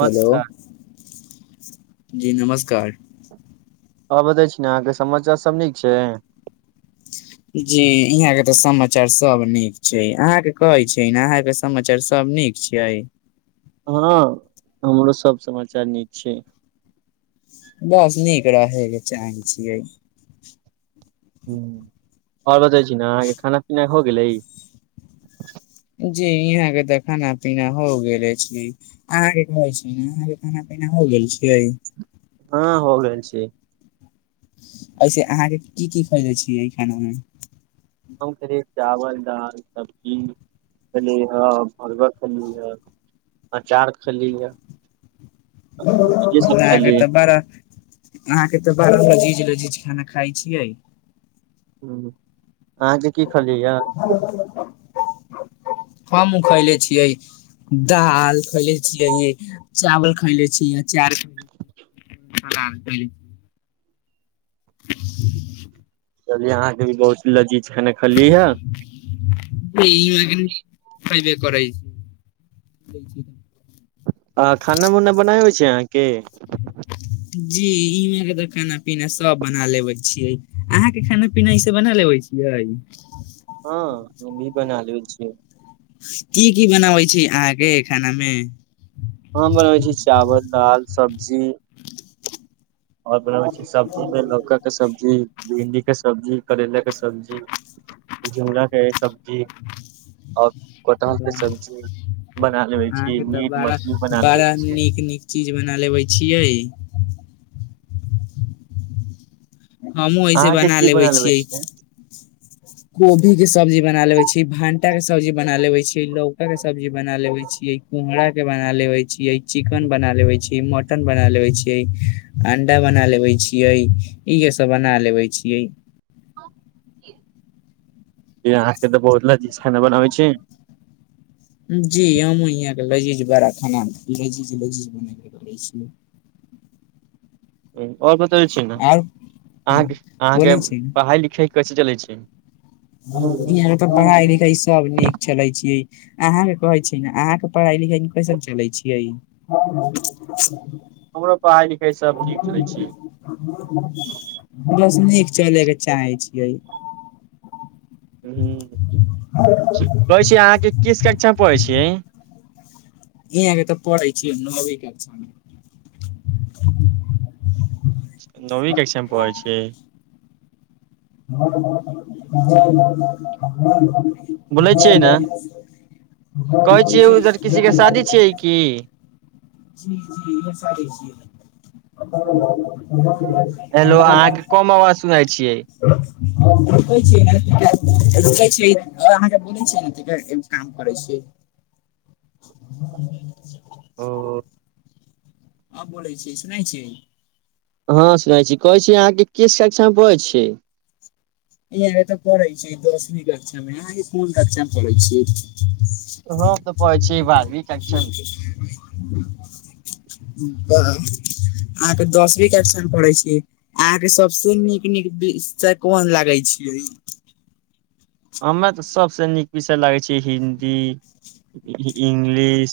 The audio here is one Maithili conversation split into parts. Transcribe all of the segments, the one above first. हेलो जी नमस्कार हँ बतै छी ने अहाँके समाचार सब नीक छै जी यहां के ते समाचार सब नीक छै अहां के कहे छै ने अहां के समाचार सब नीक छियइ हँ हमरो सब समाचार नीक छै बस नीक रहे के चाहे छियै ह आओर बतै छी ने अहाँके खाना पीना हो गेलै जी यहाँ के तऽ खाना पीना हो गेले छी अहाँ के कहै छै ने अहाँके खाना पीना हो गेल छियै हँ हो गेल छियै ऐसे अहाँके की की खईले छियै एहि खाना मे हम खेल चावल दाल सब्जी ख खेल [unintelligible] अचार खली य कहां के खेली त बर अहाँ के तऽ बार चीज लजीज खाना खा य छियै हूं अहाँके की खलि य हम उ खैले छियै दाल खैले छियै, चावल खैले छीयै अचार। [inaudible] ह, चली। [inaudible] चल अहाँकेँ भी बहुत लजीज खाना खली ह [unintelligible] खैबे करे छै। आ खाना उना बना छै अहाँकेँ। जी इह मे खाना पीना सभ बना लेवे छीये आहेँकेँ खाना पीना इस बना लेवे छी। इ। हँ, भी बना छै। की की बनाबै छै, अहाँकेँ खानामे। हम बनबै छी चावल दाल सब्जी। आओर बनाबै छी, सब्जीमे लौकाके सब्जी भिंडीके सब्जी करैलाके सब्जी। झिमरााके सब्जी आओर कोटहलके सब्जी। बना लेबे छी अहाँकेँ तऽ मीट बड़ा मछली बना लेबे बड़ा छी नीक नीक चीज बना लेबे छियै। हमहुँ ऐसे अहाँकेँ की बना लेबै छियै। कोभीके सब्जी बना ले छीयै भानटाके सब्जी बना ले छी लौकाके सब्जी बना लेबे छीयै। कोहरााके बना लेवे छी चिकन बनाे छै। मटन बना लेवे छीयै अंडा बना लेवे छीयै। इहे सभ बना लेवे छिये। जे अहाँकेँ तऽ बहुत ल जीज खाना बनाबै जी हमहु यहाँके लजीज बड़ा खाना लजीज लजीज बनाे छियै। आओर बतबै छी, ने आर कहना अहाँकेँ बोलै छै पढ़ाई लिखाई कैसे चलै छै। [unintelligible] पढ़ाइ लिखाइ [unintelligible] सभ नीक चले छियै, अहाँकेँ कहै छै, ने अहाँकेँ पढ़ाई लिखाई कैसन चले छियै? हँ। हमरो पढाई लिखाई सभ नीक होई छै। बस नीक चलैके चाहै छियै। कहै छी। अहाँके किस कक्षा पढ़ै छियै? इ अहाँके पढे छिये नौवीं [unintelligible] नौवीं कक्षामें पढ़े अछि। ह बोलै [unintelligible] छियै ने ह कहै छियै उधर किसी के शादी छियै [unintelligible] की जी, जी इ सारी छै [unintelligible] सुनाै छियै। [unintelligible] अहाँकेँ बोल छाम करे छै। ह [unintelligible] ओ। आ बोलै छिये सुनै छिये? हँ, सुनै छिये कहै छी अहाँजे किस कक्षामे पढ़ छिये? इह तऽ पढ़ै छिये दसवी कक्षामे कोन कक्षामे पढ़ै छै। हम तऽ पढ़ै छी बारहवीं कक्षा मे [unintelligible] ह [unintelligible] अहाँकेँ दसवी कक्षा पढ़े छै अहाँके सभसे नीक नीक विषय कोन लागै। करै छियै। हमरा तऽ सभसै नीक विषय लागैत छै हिन्दी। इंग्लिश,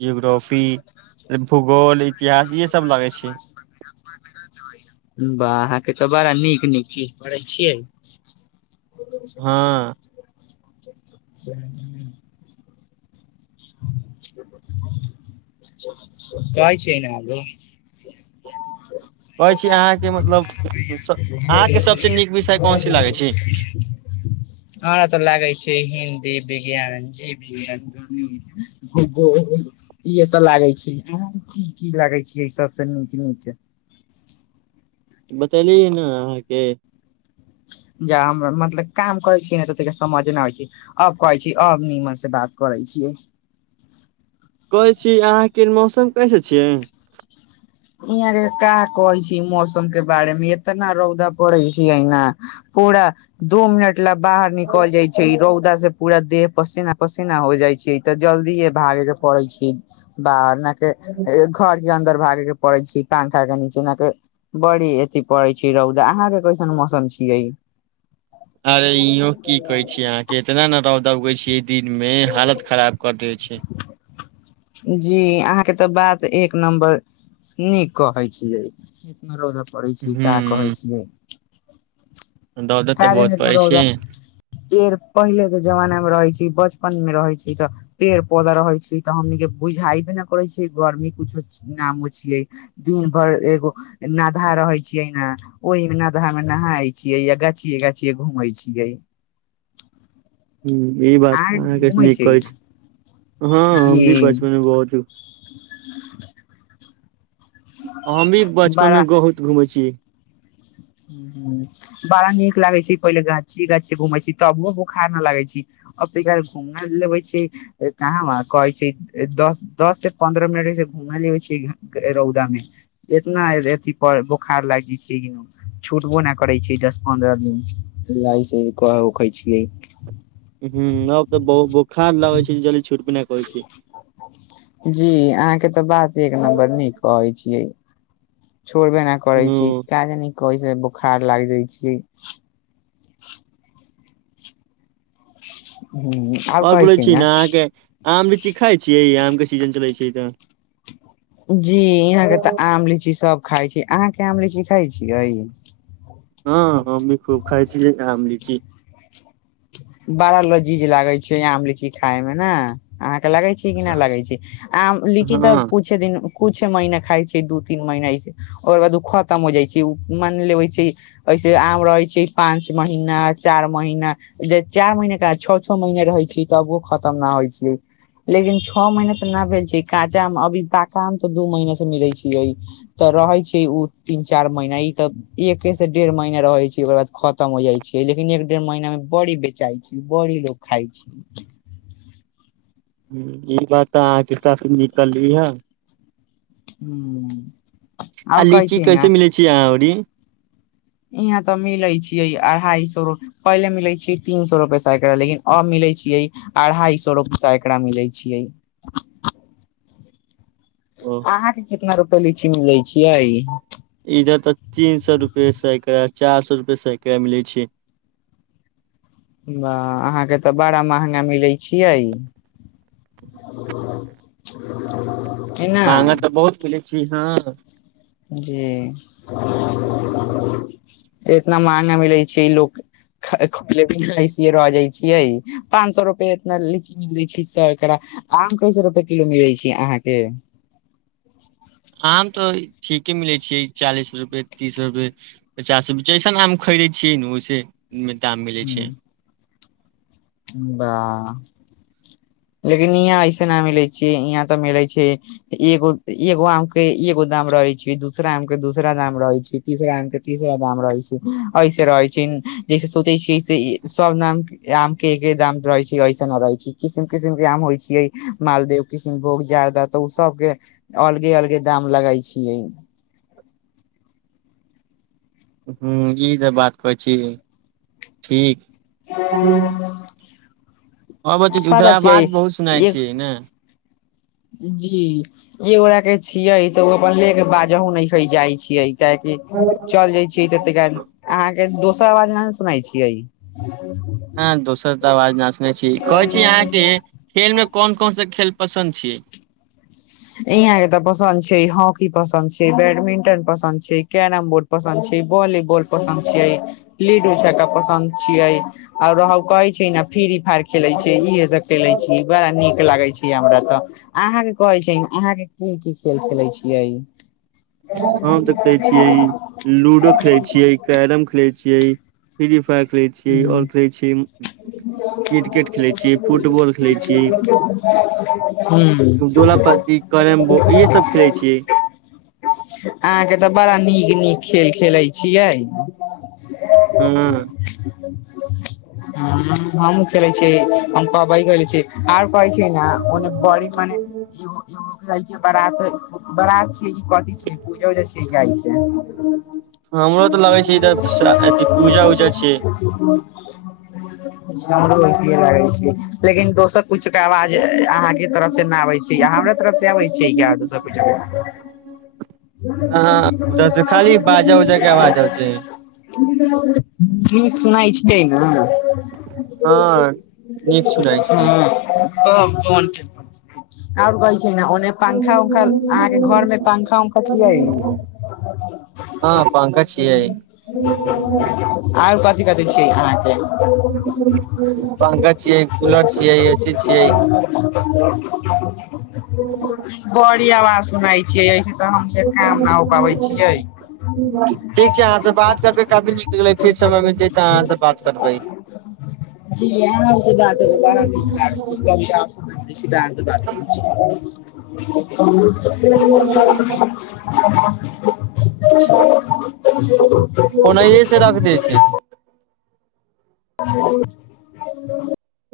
जियोग्रोफी, भुगोल। इतिहासँ सभ लगै छै। बढिया छै। बा अहाँके तऽ बड़ा नीक नीक चीज पढ़ै छियै हँ ह [inaudible] [unintelligible] [inaudible] [unintelligible] कहै छीयै ना कहै छी अहाँके मतलब अहाँके सबसे नीक विषय कोनसी लागै छी हमरा तऽ लागे छै हिन्दी विज्ञान जी विज्ञान ब [inaudible] [unintelligible] इए स लागै छीयै की लागे छीयै सबसे नीक नीक बतैली यनै अहाँके जा हम मतलब काम करै छीयै ने तऽ समझ नैय आबै छै अब कहै छी अब नीमन से बात करै छीयै कहै छी अहाँके मौसम कैसे छियै इय रे का कहै छी मौसम के बारे मे एतना रौदा पड़े छीयै ना पूरा दू मिनट ल बाहर निकल जाइ छै रौदा से पूरा देह पसीना पसीना हो जाइ छै तऽ जल्दीे भागे के पड़े छी बाह के घर के अन्दर भागे के पड़ै छैय पंखा के नीचे न त बड़ी अथी पड़ै छै रौदा अहाँ के कैसन मौसम छियै अरे इो [inaudible] [unintelligible] की कहे छीे अहाँ के इतना ने रौदा उगै छी दिन मे हालत खराब कर दे छै [inaudible] जी अहाँ के तऽ बात एक नम्बर नी कहे छियै कितना रौदा पड़ै छै का कहै हूं छियै दौद तऽ का जाने बहुत इतना पड़ै रौदा छै पेड़ पहिले के जमाना मे रहै छै बचपन मे रहै छै तऽ पेड़ पौधा रहै छियइ तऽ हमनीक के बुझायबे न करै छिए गर्मी कुछो नामो छियै दिन भरि एगो नाधा रोहै छियै ने ओहि नाधा मे नहााय छियै या ग छि गा छिय घुमै छीऐ ह ई बात अहाँ अहाँके घूमै नीक कहै छियै छी हँ हम भी बचपन मे बहुत ह [inaudible] [unintelligible] हम भी बचपन मे बगुत घूमै छी हू [inaudible] [unintelligible] बड़ा नीक लागै छै पहिले गाछी गाछी घूमै छै तबो बोखार न लगै छै अप घूमा लेबै छै कहाँ व कहै छै दस दस से पन्द्रह मिनटस घूम लेबै छ रौदा मे एतना अथी पर बोखार लागिय छिय कि छूटबो नहि करै छैै दस पन्द्रह दिन लै छै उखै छियै ह अब तऽ बहु बोखार लगै छै ज जली छुटबो नहि करै छै जी अहाँ के तऽ बात एक नम्बर नै ह कहै छियै छोड़बे नहि करै छी काज न करै छै बोखार लाग जाइ छीय हू ओगरै छीए न अहाँके आम लिची खाइ छियै आम के सीजन चलै छै तऽ जी यहां के तऽ आम लीची सब खाइ छै अहाँ के आम लीची खाय छियै हँ हमँभी खूब खाइ छीयै आमी छी बड़ा लजीज लागै छै आम लीची खाय मे नै अहाँके लगै छी कि नहि हँ लगै छी आ लीची तऽ कुछ हँ, कुछे दिन कुछ महीना खाइ छै दू तीन महीना एसे ओकर बाद ओ खतम हो जाइ छै मन लेबै छै ऐसे आम रहै छै पाँच महीना चारि महीना जे चारि महीने के छओ छओ महीने रहै छीय तबो खतम न होइ छियै लेकिन छओ महीना तऽ नहि भेल छै काँचा आम अभी पाका मे तऽ दू महीने से मिले छीय तऽ रहै छै ओ तीन चार महीना ई तऽ एके से डेढ़ महीना रहै छै ओकर बाद खतम हो जाइ छै लेकिन एक डेढ़ महीना मे बढ़ी बेचाइ छै बड़ी लोग खाइ छै ई बात तऽ अहाँके सा [unintelligible] निकलली है हूं आ लीची कैसे मिलै छियै आहां आरी इहाँ तऽ मिले छियै अढ़ाई सए रु पहिले मिलै छियै तीन सौ रुपए साइकर लेकिन अब मिलैत छियै अढ़ाई सो रूप सेकरा मिलै छियै ओ अहाँके कितना रुपै लीची मिलै छियै इज तऽ तीन सए रुपे सैकरा चार सए रुपए सैकरा मिले छियै वहां अहाँके तऽ बड़ा महंगा मिलैत छियै [inaudible] महंगा तऽ बहुत खलै छी आहाॅं क जी इतना महंगा मिलै छै लोक खेै छियै [unintelligible] र जाइ छियै पाँंच सए रुपआ इतना लीची मिल दै छै सएकरा आम कैसए रुपए किलो मिलै छै अहाँके आम तऽ ठीके मिलै छियै चालीस रुपे तीस रुपे पचास रुप जैसन आम खरीदे छियै ने ओैसे मे दाम मिलैत छै बाह। लेकिन यहाँ ऐसे नहि मिलै छियै यहाँ तऽ मिलै छियै एगो एगो आम के एगो दाम रहै छै दूसरा आम के दूसरा दाम रहै छै तीसरा आम के तीसरा दाम रहै छै ऐसे रहै छै जैसे सोचै छियै सब नाम आम के एके दाम रहै छै ऐसन न रहै छै किसम किसण के आम होइ छियै मालदेव किशनभोग जादा तऽ ओ सबके अलगे अलगे दाम लगाई छियै हूं ई त बात कहै छी ठीक पता छियै उदराबाद बहुत सुनाइ एक छियै ने। जी ए गोरा के छियै तऽ ओ अपन ले के बाजहु न जाइ छियै कियाकि चल जाय छिय त अहाँके दोस्त आवाज न सुनाै छियै हँ दोसर तऽ आवाज नहि सुने छी कहै छी अहाँके खेल में कोन कोनस खेल पसन्द छी ईहाँ के तऽ पसन्द छै हॉकी पसन्द छै बैडमिंटन पसन्द छै कैरम बोर्ड पसन्द छै भॉलीबॉल पसन्द छियै लूडू छका पसन्द छियै आर रह कहै छै न फि फर खेले छै इहे सब खेले छी बड़ा नीक लागे छै हमरा ते अहाँ के कहे छी। अहाँके की की खेल खेलै छियै हम तऽ खेले छियै लूडो खेले छियै कैरम खेले छियै फ्री फायर खेलै छियै आओर खेलै छी खेलै छियै ह्म दोला पाती [unintelligible] कैरम बोर्ड इ सब खेलै छियै अहाँके तऽ बड़ा नीक नीक खेल खेलै छियै हूॅं [unintelligible] हम खेले छी हम पा खे छी आर। कहै छै ने ओने बड़ी मने [unintelligible] बरात छै की कथी छियै पूजा उजा छै के आय से हमरो तऽ लगै छै इधर अथि पूजा उजा [inaudible] छियै हमरो वैसे लागै छै लेकिन दोसर कुछु के आवाज अहां के तरफ से न आब छै हमे तरफ से आबे छी य दोस [unintelligible] रुव ह [inaudible] बाजा उजा के आवाज आबै छै नै सुनाइ छै न हँ हँ नीक सुनाइ छै त आ [unintelligible] ओर कहै छै ने ओने पंखा उंखा अहाँके घर मे पंखा उंखा छियै हँ पंखा छियै आर कथी कथी छियै अहाँके पंखा छियै [inaudible] कूलर छियै ए सी छियै बड़ी आवाज सुनाइ छियै ऐसे त हम काम न हो पाबै छियै ठीक छै अहाँ से बात करके कभी निकले [inaudible] [unintelligible] जी से बात ब। सीधा बात करै छी ओनाहिये से रख [unintelligible] दै छै [inaudible]